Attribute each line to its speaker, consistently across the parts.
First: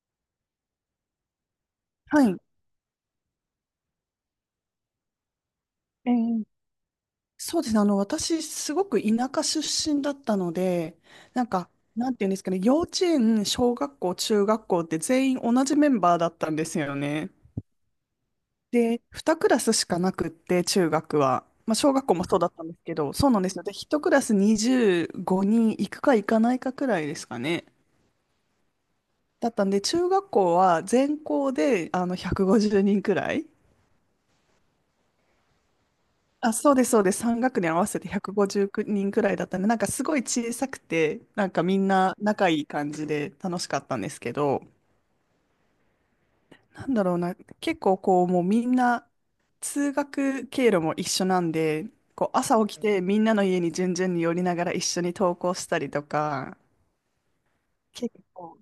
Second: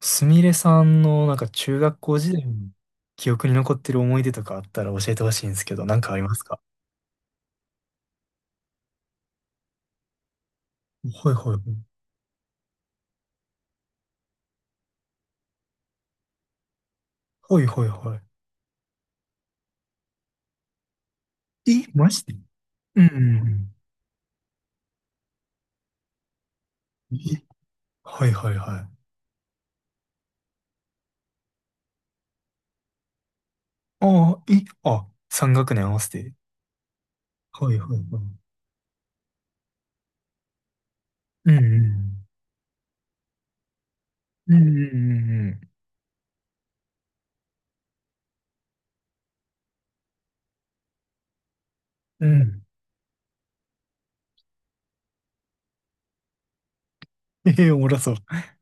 Speaker 1: すみれさんのなんか中学校
Speaker 2: は
Speaker 1: 時
Speaker 2: い。
Speaker 1: 代の記憶に残ってる思い出とかあったら教えてほしいんですけど、なん
Speaker 2: え
Speaker 1: かあります
Speaker 2: ー
Speaker 1: か？
Speaker 2: そうですね。あの、私、すごく田舎出身だったので、
Speaker 1: はい
Speaker 2: なん
Speaker 1: はいは
Speaker 2: か、
Speaker 1: い。
Speaker 2: なんていうんですかね、幼稚園、小学校、中学校って全員同じメンバーだったんですよね。
Speaker 1: はいはいは
Speaker 2: で、2クラスしかなくって、中学は。まあ、
Speaker 1: い。え、
Speaker 2: 小学
Speaker 1: マ
Speaker 2: 校
Speaker 1: ジ
Speaker 2: も
Speaker 1: で？
Speaker 2: そうだったんですけ
Speaker 1: うんう
Speaker 2: ど、そうなんですよ。で、
Speaker 1: ん
Speaker 2: 1クラス25人行くか行かないかくらい
Speaker 1: う
Speaker 2: で
Speaker 1: ん。
Speaker 2: すか
Speaker 1: え、
Speaker 2: ね。
Speaker 1: はいはいはい。
Speaker 2: だったんで、中学校は全校で、150人ごじゅうにんくらい。
Speaker 1: ああ、え、あ、三学年合わせて。
Speaker 2: あ、そうです、そうです。3学
Speaker 1: は
Speaker 2: 年合
Speaker 1: いは
Speaker 2: わ
Speaker 1: いは
Speaker 2: せ
Speaker 1: い。
Speaker 2: て150人ごじゅうきゅうにんくらいだったんで、なんかすごい小さくて、なん
Speaker 1: う
Speaker 2: かみんな
Speaker 1: ん
Speaker 2: 仲いい感じで楽しかったんですけ
Speaker 1: うん。
Speaker 2: ど、
Speaker 1: うんうん
Speaker 2: なんだろうな、結構こう、もうみんな通学経路も一緒なんで、
Speaker 1: う
Speaker 2: こ
Speaker 1: んう
Speaker 2: う
Speaker 1: ん。うん。
Speaker 2: 朝起きてみんなの家に順々に寄りながら一緒に登校したりとか、
Speaker 1: ええ、おもろそう。
Speaker 2: 結構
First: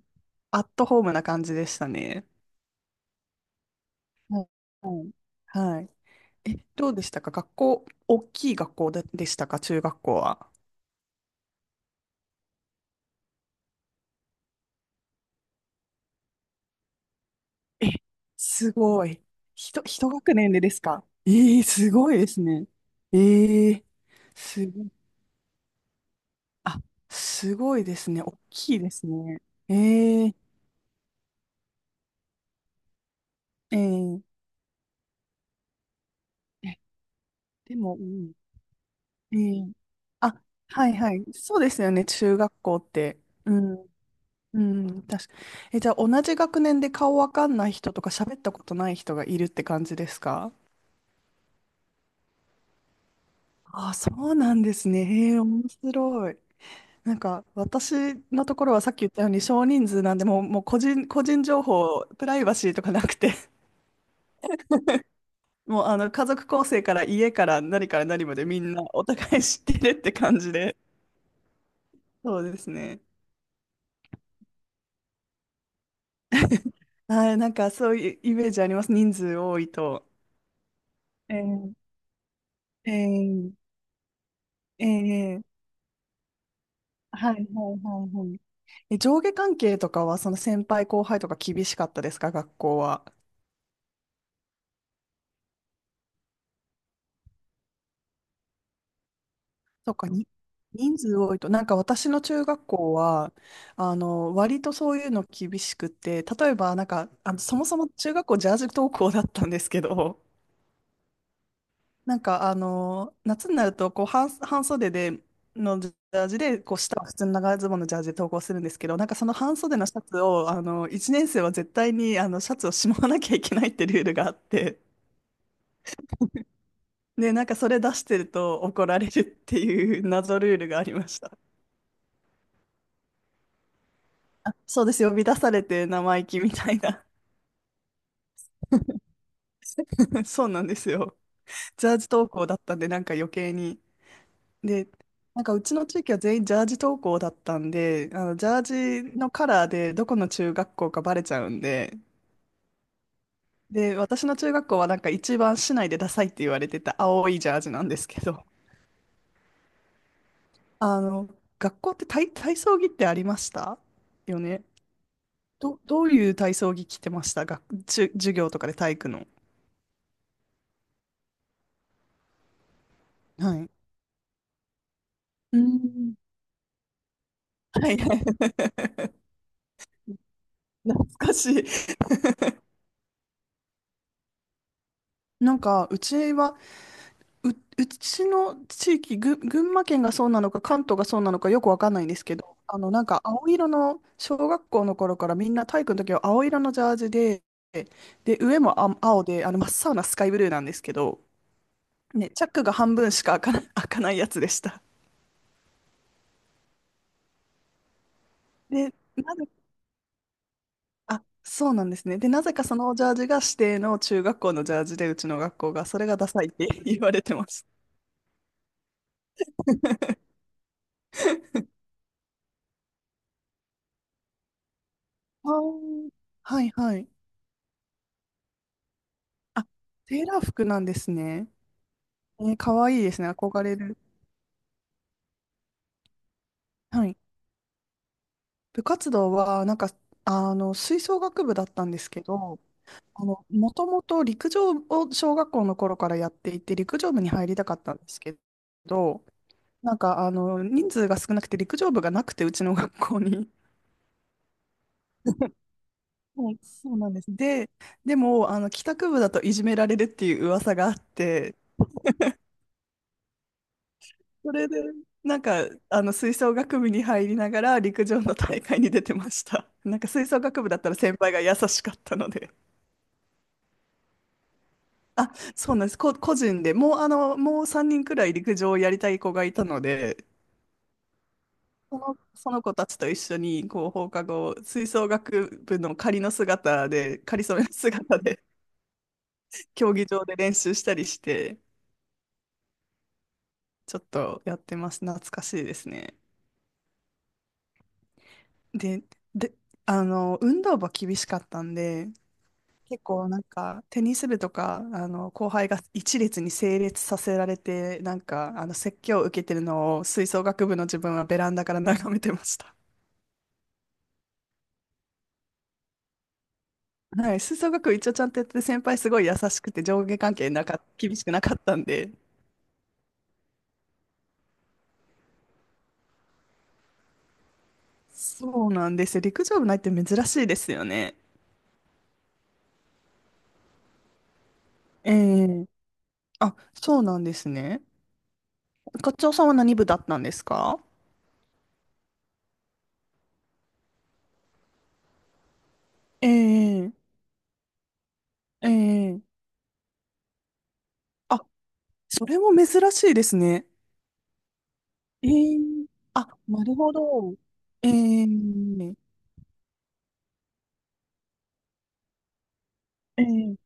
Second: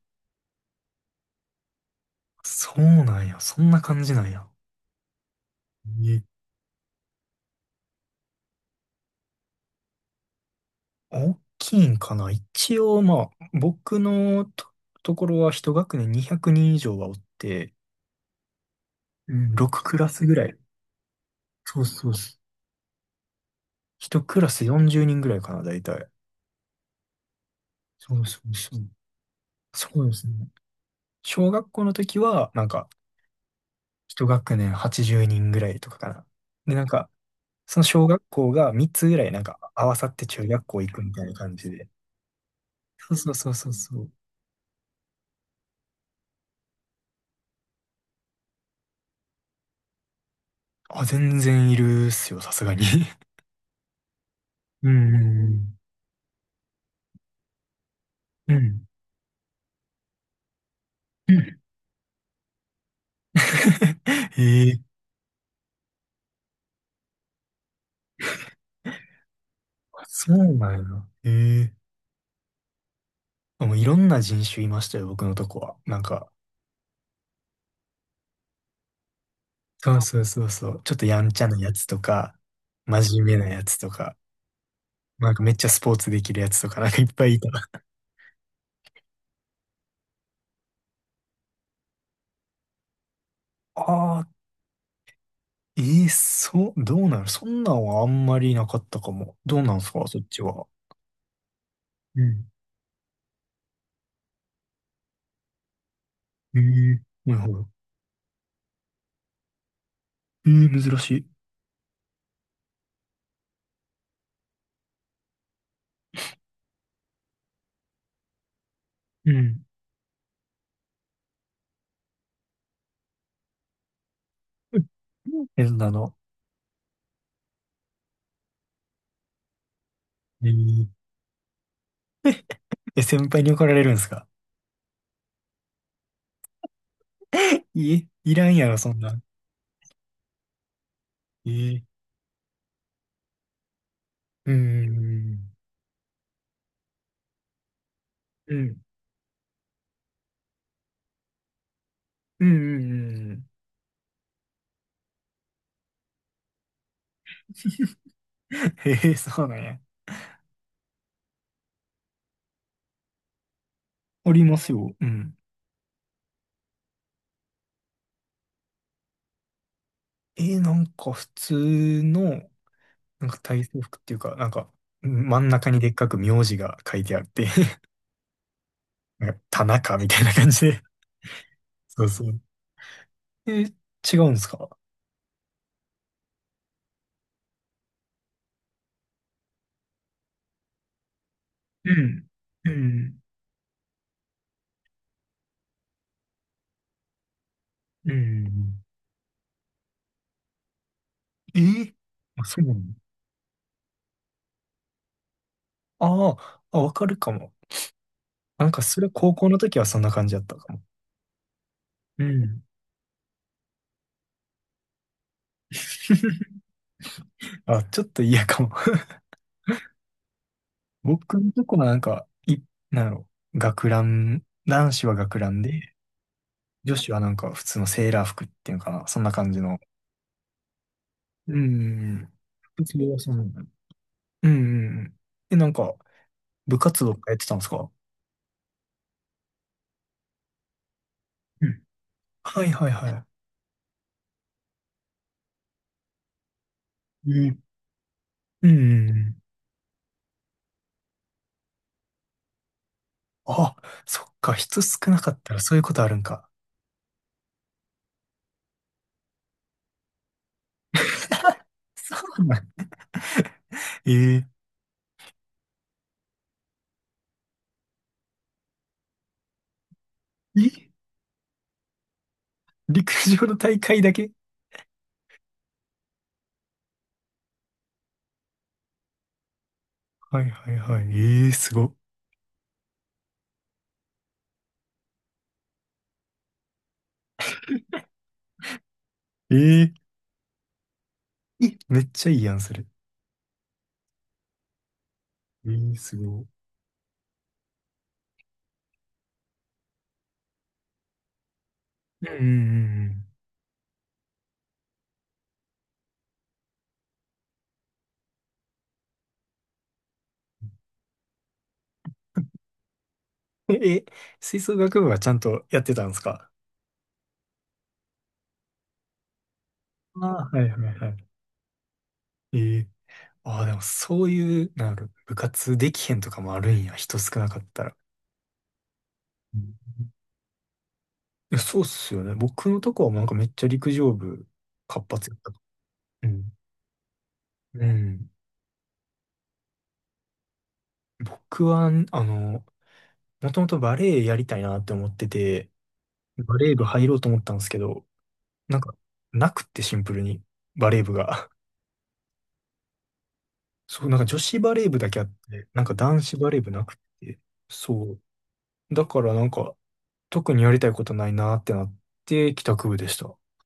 Speaker 2: アットホームな感じでしたね。
Speaker 1: そうなんや。そんな感じなん
Speaker 2: は
Speaker 1: や。
Speaker 2: い。はい。
Speaker 1: え
Speaker 2: え、どうでしたか学校、大きい学校でしたか中学校は。
Speaker 1: 大きいんかな一応。まあ、僕のと、ところは一学年200人以上はおって、
Speaker 2: え、すごい。ひ
Speaker 1: 6
Speaker 2: と、
Speaker 1: クラ
Speaker 2: 一
Speaker 1: ス
Speaker 2: 学
Speaker 1: ぐら
Speaker 2: 年
Speaker 1: い。
Speaker 2: でですか？ええ、
Speaker 1: そう
Speaker 2: す
Speaker 1: そ
Speaker 2: ご
Speaker 1: う
Speaker 2: いで
Speaker 1: そう。
Speaker 2: すね。ええ、
Speaker 1: 一クラス
Speaker 2: すごい。
Speaker 1: 40人ぐらいかな、大体。
Speaker 2: あ、すごいです
Speaker 1: そ
Speaker 2: ね。
Speaker 1: う
Speaker 2: 大
Speaker 1: そうそ
Speaker 2: きい
Speaker 1: う。
Speaker 2: ですね。え
Speaker 1: そうです
Speaker 2: ええ
Speaker 1: ね。小学校の時は、なんか、
Speaker 2: ええ、
Speaker 1: 一学年80人ぐらいとかかな。で、なんか、
Speaker 2: で
Speaker 1: その
Speaker 2: も、う
Speaker 1: 小学
Speaker 2: ん、
Speaker 1: 校が3つぐらい、
Speaker 2: え
Speaker 1: なんか、
Speaker 2: え、
Speaker 1: 合わさって
Speaker 2: あ、
Speaker 1: 中学校
Speaker 2: は
Speaker 1: 行
Speaker 2: い
Speaker 1: くみ
Speaker 2: は
Speaker 1: た
Speaker 2: い。
Speaker 1: いな感
Speaker 2: そう
Speaker 1: じ
Speaker 2: です
Speaker 1: で。
Speaker 2: よね、中学校っ
Speaker 1: そう
Speaker 2: て。
Speaker 1: そうそ
Speaker 2: う
Speaker 1: うそう
Speaker 2: ん、
Speaker 1: そう。
Speaker 2: うん、確か。え、じゃあ、同じ学年で顔わかんない人とか喋ったことない人がいるって感じですか？
Speaker 1: あ、全然いるっすよ、さすがに。
Speaker 2: あ、そうなんで
Speaker 1: う
Speaker 2: すね。
Speaker 1: んう
Speaker 2: ええ、面
Speaker 1: ん
Speaker 2: 白い。なんか私の
Speaker 1: う
Speaker 2: ところは
Speaker 1: ん。
Speaker 2: さっき言ったように少人数なんで、もう個人、個
Speaker 1: う
Speaker 2: 人
Speaker 1: ん。
Speaker 2: 情報、プライバシーとかなくて、
Speaker 1: ええ、
Speaker 2: もう家族構成から家から何から何までみんなお互い知ってるって
Speaker 1: そう
Speaker 2: 感じ
Speaker 1: な
Speaker 2: で、
Speaker 1: んや。ええ。
Speaker 2: そうですね。
Speaker 1: あ、もういろんな人種いましたよ、僕のとこは。なんか、
Speaker 2: はい、なんかそういうイメージあります、人数多い
Speaker 1: そう
Speaker 2: と。
Speaker 1: そうそうそう。ちょっとやん
Speaker 2: え
Speaker 1: ちゃなや
Speaker 2: ー、
Speaker 1: つとか、
Speaker 2: え
Speaker 1: 真面目な
Speaker 2: ー、
Speaker 1: やつとか、
Speaker 2: え
Speaker 1: なんか
Speaker 2: ー、
Speaker 1: めっちゃスポーツできるやつとか、なんかいっぱ
Speaker 2: は
Speaker 1: い
Speaker 2: い
Speaker 1: い
Speaker 2: はい
Speaker 1: た。
Speaker 2: はいはい。え、上下関係とかはその先輩後輩とか厳しかったですか、学校は。
Speaker 1: ああ、ええ、そう。どうなの？そんなんはあんまりなかったかも。どうなんす
Speaker 2: そう
Speaker 1: か、
Speaker 2: か、
Speaker 1: そっちは？
Speaker 2: 人数多いと、なんか私の
Speaker 1: う
Speaker 2: 中
Speaker 1: ん。
Speaker 2: 学校は、割とそういうの厳しくて、例え
Speaker 1: え
Speaker 2: ば、なんか、
Speaker 1: え、はい
Speaker 2: そ
Speaker 1: は
Speaker 2: も
Speaker 1: い。
Speaker 2: そも中学校ジャージ登校だったんですけど、
Speaker 1: ええ、珍しい。
Speaker 2: なんか、夏になると、こう、半袖で、のジャージで、こう、下は普通の長ズボンのジャージで登校するんですけど、なんかそ
Speaker 1: う
Speaker 2: の半
Speaker 1: ん。
Speaker 2: 袖のシャツを、1年生は絶対に、シャツをしまわなきゃいけないってルールがあって、
Speaker 1: え、そんなの。
Speaker 2: で、なんかそれ出してると怒られるっていう謎ルールがあ
Speaker 1: え
Speaker 2: り
Speaker 1: え
Speaker 2: ました。
Speaker 1: え、先輩に怒られるんですか？
Speaker 2: あ、そうですよ。呼び出されて生意気みたいな。
Speaker 1: いえ、いらんやろ、そんなん。
Speaker 2: そうなんですよ。
Speaker 1: え
Speaker 2: ジャー
Speaker 1: え。
Speaker 2: ジ登校だったんで、なんか余計に。
Speaker 1: うー
Speaker 2: で、なん
Speaker 1: ん。
Speaker 2: かうちの地域は全員ジャージ登校だったんで、あのジ
Speaker 1: う
Speaker 2: ャ
Speaker 1: ん。
Speaker 2: ージのカラーでどこの中学校かバレちゃうんで、
Speaker 1: うん、うん、うんうん。
Speaker 2: で、私の中学校はなんか一番市内でダサいって言われてた青いジャージなんですけど、
Speaker 1: へえ、そうなんや。
Speaker 2: あの、学校って体操着ってありました
Speaker 1: あ
Speaker 2: よ
Speaker 1: りま
Speaker 2: ね。
Speaker 1: すよ。うん。
Speaker 2: どういう体操着着てました学、じゅ、授業とかで体育の。
Speaker 1: なんか普通の、なんか
Speaker 2: は
Speaker 1: 体
Speaker 2: い。
Speaker 1: 操服っていうか、なんか、うん、真ん
Speaker 2: う
Speaker 1: 中にでっか
Speaker 2: ん。
Speaker 1: く名字が書いてあって
Speaker 2: は いはい。
Speaker 1: なんか田中みたいな感じで。
Speaker 2: 懐かしい。
Speaker 1: そうそう。えー、違うんですか？
Speaker 2: なんか、う、うちの地域、群馬県がそうなのか、関東がそうなのか、よくわか
Speaker 1: う
Speaker 2: んないんです
Speaker 1: ん。
Speaker 2: けど、
Speaker 1: う
Speaker 2: なん
Speaker 1: ん。
Speaker 2: か、青色の、小学校の頃からみんな体育の時は青色のジャージで、
Speaker 1: う
Speaker 2: で、上も
Speaker 1: ん。
Speaker 2: 青で、真っ青なスカイブルーなんですけど、
Speaker 1: えー
Speaker 2: ね、チ
Speaker 1: あ、
Speaker 2: ャッ
Speaker 1: そ
Speaker 2: ク
Speaker 1: う
Speaker 2: が
Speaker 1: なの？
Speaker 2: 半分しか開かな、開かないやつでした。
Speaker 1: あーあ、わかるかも。なんか
Speaker 2: で、
Speaker 1: それ高
Speaker 2: なぜ、
Speaker 1: 校の時はそんな感じだったかも。
Speaker 2: あ、そうなんですね。
Speaker 1: う
Speaker 2: で、なぜ
Speaker 1: ん。
Speaker 2: かそのジャージが指定の中学校のジャージで、うちの学校が、それがダ サいって言われてます。
Speaker 1: あ、ちょっと嫌かも。僕のとこはなんか、なんやろ、学ラン、男子は学ラ
Speaker 2: あ
Speaker 1: ンで、
Speaker 2: ー、はい
Speaker 1: 女
Speaker 2: はい。
Speaker 1: 子はなんか普通のセーラー服っていうのかな、そんな感じ
Speaker 2: あ、
Speaker 1: の。
Speaker 2: セーラー服なんですね。
Speaker 1: うん。
Speaker 2: えー、か
Speaker 1: 服
Speaker 2: わいい
Speaker 1: 装
Speaker 2: で
Speaker 1: は
Speaker 2: すね。
Speaker 1: そうなんだ。
Speaker 2: 憧れる。
Speaker 1: うんうんうん。なんか、部活
Speaker 2: は
Speaker 1: 動
Speaker 2: い。
Speaker 1: とかやってたんですか？
Speaker 2: 部活動は、なんか、吹奏楽部だ
Speaker 1: う
Speaker 2: っ
Speaker 1: ん。
Speaker 2: たんですけど、
Speaker 1: はいはいは
Speaker 2: もともと陸上を小学校の頃からやっていて、陸上部に
Speaker 1: い。
Speaker 2: 入
Speaker 1: う
Speaker 2: り
Speaker 1: ん。
Speaker 2: たかったんですけ
Speaker 1: うんうんう
Speaker 2: ど、
Speaker 1: ん。
Speaker 2: なんか、人数が少なくて陸上部がなくて、うちの学校に。
Speaker 1: あ、そっか、人少なかったらそういうことあるん か。
Speaker 2: はい、そうなんです。で、でも、帰宅部だといじめられるっていう噂があって、
Speaker 1: そうなん？ え
Speaker 2: そ
Speaker 1: え
Speaker 2: れで、なんか、吹奏楽部に入りながら陸上の大会に出てました。なんか吹奏楽部だった
Speaker 1: え、
Speaker 2: ら先輩が優しかったので。
Speaker 1: 陸上の大会だけ？
Speaker 2: あ、そうなんです。個人でもう、3人くらい陸上をやりたい子がいたので、
Speaker 1: はいはいはい。えー、すご。
Speaker 2: その子たちと一緒に、こう、放課後、吹奏楽部の仮の姿で、仮染めの姿で、
Speaker 1: ええ
Speaker 2: 競技場で練習したりして、
Speaker 1: え、めっちゃいいやん、それ。
Speaker 2: ちょっとやってます。懐かしい
Speaker 1: え
Speaker 2: です
Speaker 1: ー、
Speaker 2: ね。
Speaker 1: すご。
Speaker 2: で、で、運動部は厳しかったんで、
Speaker 1: うんう
Speaker 2: 結
Speaker 1: ん
Speaker 2: 構なんかテニス部とかあの後輩が一列に整列させられてなんかあの説教を受けてるのを吹奏楽部の自分はベランダから眺めてました。
Speaker 1: うん。え、吹奏楽部はちゃんとやってたんですか？
Speaker 2: はい、吹奏楽部一応ちゃんとやってて先輩すごい優しくて上下
Speaker 1: あ
Speaker 2: 関係
Speaker 1: あ、はいはいは
Speaker 2: 厳し
Speaker 1: い。
Speaker 2: くなかったんで
Speaker 1: ええ。ああ、でもそういう、なんか部活できへんとかもあるんや、人少なかったら。
Speaker 2: そうなんですよ。陸
Speaker 1: う
Speaker 2: 上部
Speaker 1: ん。
Speaker 2: ないって珍しいですよね。
Speaker 1: いや、そうっすよね。僕のとこはもうなんかめっちゃ陸上部活
Speaker 2: え
Speaker 1: 発やったと。
Speaker 2: え、
Speaker 1: うん。
Speaker 2: あ、そうなんですね。
Speaker 1: うん。
Speaker 2: 課長さんは何部だったんですか？
Speaker 1: 僕は、もともとバレエやりたいなって思ってて、
Speaker 2: え
Speaker 1: バレエ部
Speaker 2: え、
Speaker 1: 入ろうと思ったんですけど、なんか、
Speaker 2: ええ、
Speaker 1: なくってシンプルに、バレエ部
Speaker 2: あ、
Speaker 1: が。
Speaker 2: それも珍しいですね。
Speaker 1: そう、なんか女子バレー部だけあ
Speaker 2: え
Speaker 1: って、なん
Speaker 2: ー、
Speaker 1: か男子
Speaker 2: あ、
Speaker 1: バレー
Speaker 2: な
Speaker 1: 部
Speaker 2: る
Speaker 1: な
Speaker 2: ほ
Speaker 1: く
Speaker 2: ど。
Speaker 1: て、
Speaker 2: え
Speaker 1: そう。
Speaker 2: ー、
Speaker 1: だからなんか、特にやりたいことないなってなって、帰宅部でし
Speaker 2: え
Speaker 1: た。
Speaker 2: ー、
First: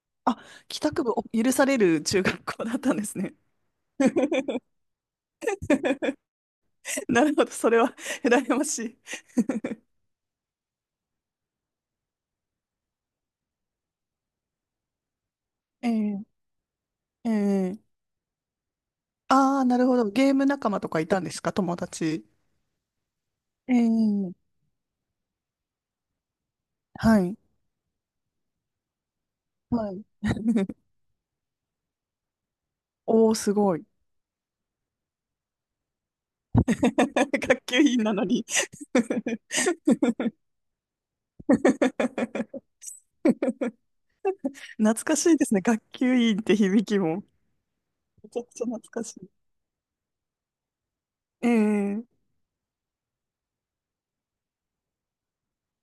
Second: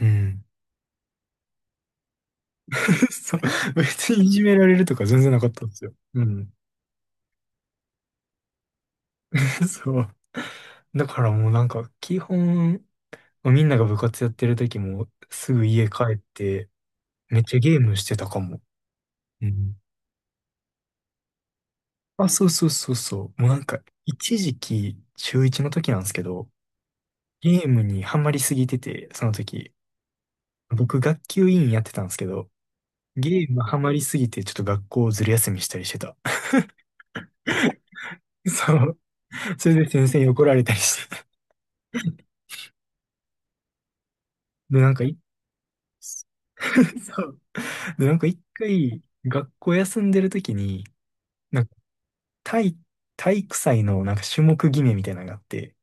Speaker 1: う
Speaker 2: あ、
Speaker 1: ん。
Speaker 2: 帰宅部を許される中学校だったんで すね。
Speaker 1: そう。別にいじめ られるとか全然なかったんですよ。うん。
Speaker 2: なるほど、それは 羨ましい。
Speaker 1: そう。だからもうなんか、基本、みんなが部活やってる時も、すぐ家
Speaker 2: え
Speaker 1: 帰っ
Speaker 2: ー、
Speaker 1: て、
Speaker 2: え
Speaker 1: めっちゃゲ
Speaker 2: ー、
Speaker 1: ームしてたかも。う
Speaker 2: ああ、な
Speaker 1: ん。
Speaker 2: るほど。ゲーム仲間とかいたんですか、友達。
Speaker 1: あ、そうそうそうそう。もうなん
Speaker 2: え
Speaker 1: か、
Speaker 2: ー、
Speaker 1: 一時期、中一の時なんですけど、
Speaker 2: はい、
Speaker 1: ゲームにハマりすぎてて、その時。
Speaker 2: はい。
Speaker 1: 僕、学級委員やってたんですけど、
Speaker 2: おー、
Speaker 1: ゲー
Speaker 2: す
Speaker 1: ム
Speaker 2: ご
Speaker 1: ハ
Speaker 2: い。
Speaker 1: マりすぎて、ちょっと学校ずる休みしたりしてた。
Speaker 2: 学級委員なのに
Speaker 1: そ う。それで先生に怒られたりして。で、なん
Speaker 2: 懐
Speaker 1: かい、
Speaker 2: かしいですね。学級委員って響き
Speaker 1: そ
Speaker 2: も。
Speaker 1: う。で、なんか
Speaker 2: め
Speaker 1: 一
Speaker 2: ちゃくちゃ懐
Speaker 1: 回、
Speaker 2: かしい。
Speaker 1: 学校休んでる時に、なんか
Speaker 2: ええ、
Speaker 1: 体、体育祭のなんか種目決めみたいなのがあって、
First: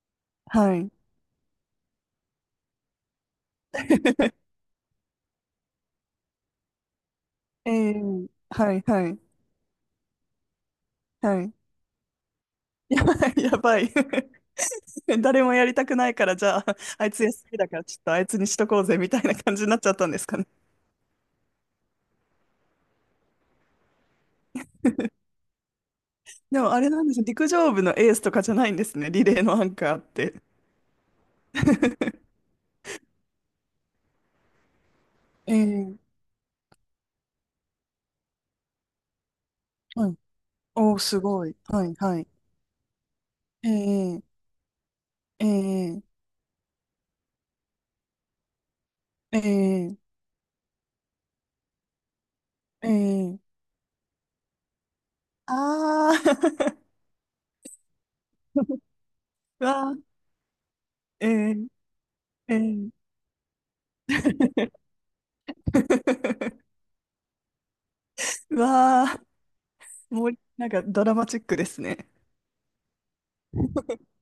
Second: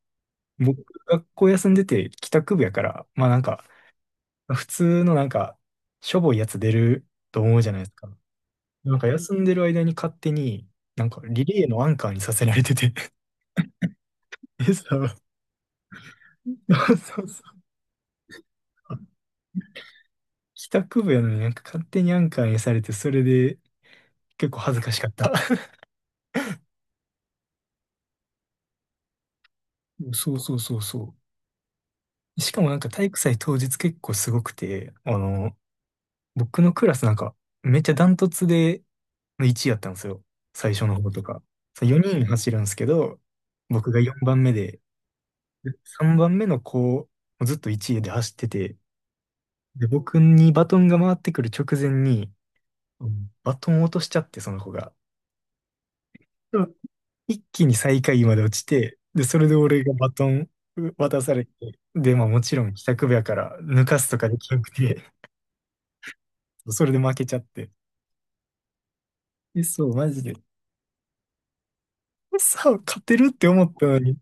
Speaker 2: は
Speaker 1: 僕、
Speaker 2: い。
Speaker 1: 学校休んでて帰宅部やから、まあなんか、普通のなんか、しょぼいやつ出ると思うじ
Speaker 2: え
Speaker 1: ゃないです
Speaker 2: え、
Speaker 1: か。
Speaker 2: はい
Speaker 1: なんか
Speaker 2: はい。
Speaker 1: 休んでる間に勝手に、なんか
Speaker 2: は
Speaker 1: リ
Speaker 2: い。
Speaker 1: レーのアンカーにさせられて て。
Speaker 2: やばい、やばい。
Speaker 1: え、そう。
Speaker 2: 誰もやりたくないから、じゃあ、あい
Speaker 1: そ
Speaker 2: つ
Speaker 1: うそ
Speaker 2: 休み
Speaker 1: う。
Speaker 2: だから、ちょっとあいつにしとこう
Speaker 1: あ、
Speaker 2: ぜ、みたいな感じになっちゃったんですかね。
Speaker 1: 帰宅部やのになんか勝手にアンカーにされて、それで結構恥ずかしかった。
Speaker 2: でも、あれなんですよ、陸上部のエースとかじゃないんですね。リレーのアンカーっ
Speaker 1: そ
Speaker 2: て。
Speaker 1: うそうそうそう。しかもなんか体育祭当日結構すごくて、
Speaker 2: ええ、
Speaker 1: 僕のクラスなんかめっちゃダントツで1位やったんです
Speaker 2: はい。
Speaker 1: よ。最初
Speaker 2: おー、
Speaker 1: の方
Speaker 2: す
Speaker 1: とか。
Speaker 2: ごい。は
Speaker 1: そう
Speaker 2: い、は
Speaker 1: 4人
Speaker 2: い。
Speaker 1: 走るんですけど、僕が4
Speaker 2: え
Speaker 1: 番
Speaker 2: え、
Speaker 1: 目で、で
Speaker 2: え
Speaker 1: 3
Speaker 2: え、
Speaker 1: 番目の子、もうずっと1位で走ってて、で、
Speaker 2: ええ、
Speaker 1: 僕にバトンが回ってくる直前に、
Speaker 2: ええ、
Speaker 1: バトンを落としちゃって、その子が。
Speaker 2: ああー、
Speaker 1: 一気に最下位まで落ち て、で、それで
Speaker 2: う
Speaker 1: 俺
Speaker 2: わ
Speaker 1: が
Speaker 2: あ、
Speaker 1: バトン渡
Speaker 2: え
Speaker 1: されて、
Speaker 2: え
Speaker 1: で、まあもち
Speaker 2: え
Speaker 1: ろん帰
Speaker 2: え、
Speaker 1: 宅部やから抜かすとかできなくて、それで負けちゃって。
Speaker 2: うわあ、
Speaker 1: え、そう、マジ
Speaker 2: もう、
Speaker 1: で。
Speaker 2: なんかドラマチックですね。
Speaker 1: さあ、勝てるって思ったの に、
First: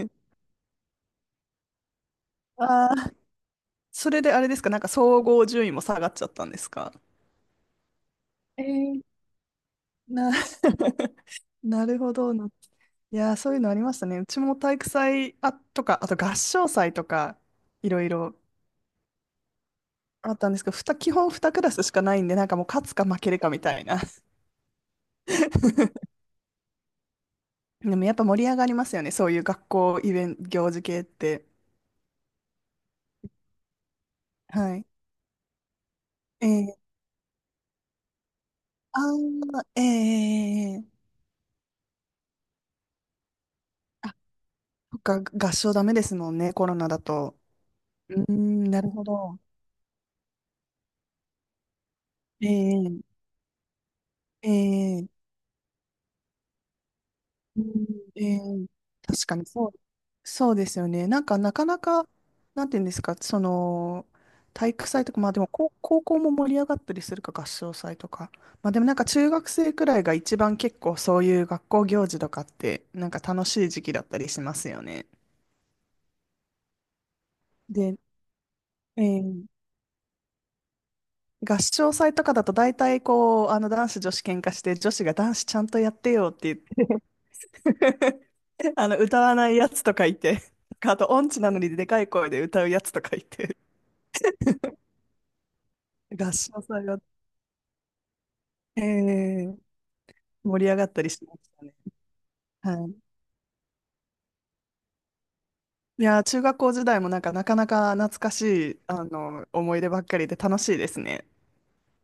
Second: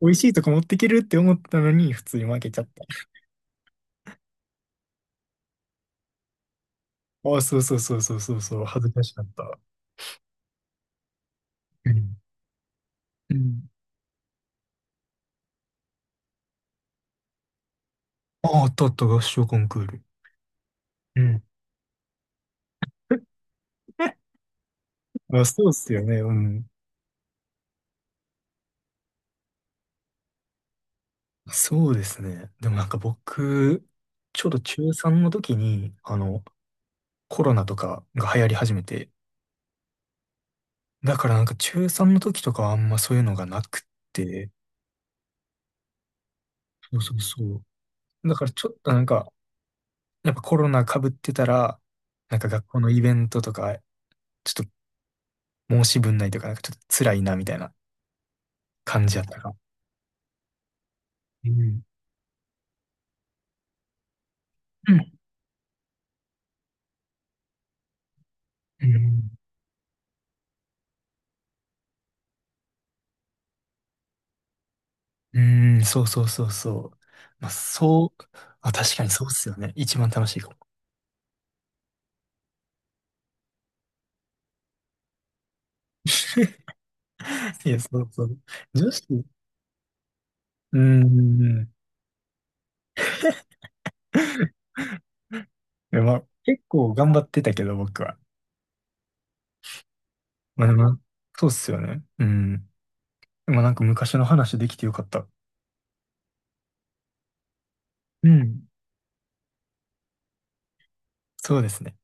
Speaker 1: 美味し
Speaker 2: え、
Speaker 1: いとこ持ってけるって思ったのに、普通に負けちゃっ
Speaker 2: ああー、それであれですか、なんか総合順位も下がっちゃったんですか？
Speaker 1: た。あ、そうそうそうそうそうそ
Speaker 2: え
Speaker 1: う、恥ずか
Speaker 2: ー
Speaker 1: しかった。
Speaker 2: な、な
Speaker 1: う
Speaker 2: るほ
Speaker 1: ん。
Speaker 2: どな。いや
Speaker 1: う
Speaker 2: ー、そういう
Speaker 1: ん。
Speaker 2: のありましたね。うちも体育祭とか、あと合唱祭とか、いろいろ
Speaker 1: あ、あったあった、合唱コンクール。
Speaker 2: あったんですけど、基
Speaker 1: う
Speaker 2: 本2
Speaker 1: ん。
Speaker 2: クラスしかないんで、なんかもう勝つか負けるかみたいな。
Speaker 1: あ、そうっすよ ね。うん。
Speaker 2: でもやっぱ盛り上がりますよね、そういう学校イベント、行事系って。
Speaker 1: そうですね。でもなんか僕、ちょうど
Speaker 2: はい。
Speaker 1: 中3の時に、
Speaker 2: えー、
Speaker 1: コロナとかが流行り始め
Speaker 2: あ
Speaker 1: て、
Speaker 2: ー、ええ、えー、えー、
Speaker 1: だからなんか中3の時とかはあんまそういうのがなくって、
Speaker 2: そっか、合唱ダメですもんね、コロナ
Speaker 1: そ
Speaker 2: だ
Speaker 1: うそう
Speaker 2: と。
Speaker 1: そ
Speaker 2: う
Speaker 1: う。
Speaker 2: ー
Speaker 1: だから
Speaker 2: ん、
Speaker 1: ちょっ
Speaker 2: なる
Speaker 1: とな
Speaker 2: ほ
Speaker 1: んか、
Speaker 2: ど。
Speaker 1: やっぱコロナ被ってたら、なんか学校のイ
Speaker 2: え
Speaker 1: ベ
Speaker 2: え
Speaker 1: ントとか、ちょっ
Speaker 2: ええ、
Speaker 1: と申し分ないとか、なんかちょっと辛いなみたい
Speaker 2: う
Speaker 1: な
Speaker 2: ん、ええ、
Speaker 1: 感じやっ
Speaker 2: 確か
Speaker 1: た
Speaker 2: に
Speaker 1: か。
Speaker 2: そう、そうですよね。なんか、
Speaker 1: う
Speaker 2: なかな
Speaker 1: ん。
Speaker 2: か、なんていうんですか、その、体育
Speaker 1: う
Speaker 2: 祭
Speaker 1: ん。
Speaker 2: とか、まあでも高校も盛り上がったりするか、合唱祭とか。まあで
Speaker 1: う
Speaker 2: もなんか、
Speaker 1: ん、
Speaker 2: 中学生くらいが一番結構そういう学校行事とかって、なんか楽しい時期だったりしますよね。
Speaker 1: うん、そうそうそうそう。まあ、
Speaker 2: で、
Speaker 1: そう、あ、確かにそうっす
Speaker 2: え
Speaker 1: よ
Speaker 2: え、
Speaker 1: ね。一番楽しいかも。
Speaker 2: 合唱祭とかだと大体こう、あの男子女子喧嘩して、女子が男子ちゃんとやってよって言っ
Speaker 1: いや、そう
Speaker 2: て
Speaker 1: そう。
Speaker 2: あ
Speaker 1: 女
Speaker 2: の歌
Speaker 1: 子、
Speaker 2: わないやつとかいて、
Speaker 1: う
Speaker 2: あと音痴なの
Speaker 1: ん。
Speaker 2: にでかい声で歌うやつとかいて、
Speaker 1: でまあ、
Speaker 2: 合唱
Speaker 1: 結
Speaker 2: 祭
Speaker 1: 構
Speaker 2: が、
Speaker 1: 頑張ってたけど、僕は。
Speaker 2: えー
Speaker 1: ま
Speaker 2: 盛
Speaker 1: あ
Speaker 2: り
Speaker 1: で
Speaker 2: 上がっ
Speaker 1: も、
Speaker 2: たりしまし
Speaker 1: そうっ
Speaker 2: た
Speaker 1: す
Speaker 2: ね。
Speaker 1: よね。うん。
Speaker 2: はい。
Speaker 1: でもなんか昔の話できてよかった。
Speaker 2: いやー、中学校時代もなんかなかなか懐
Speaker 1: う
Speaker 2: か
Speaker 1: ん。
Speaker 2: しい、思い出ばっかりで楽しいですね。
Speaker 1: そうですね。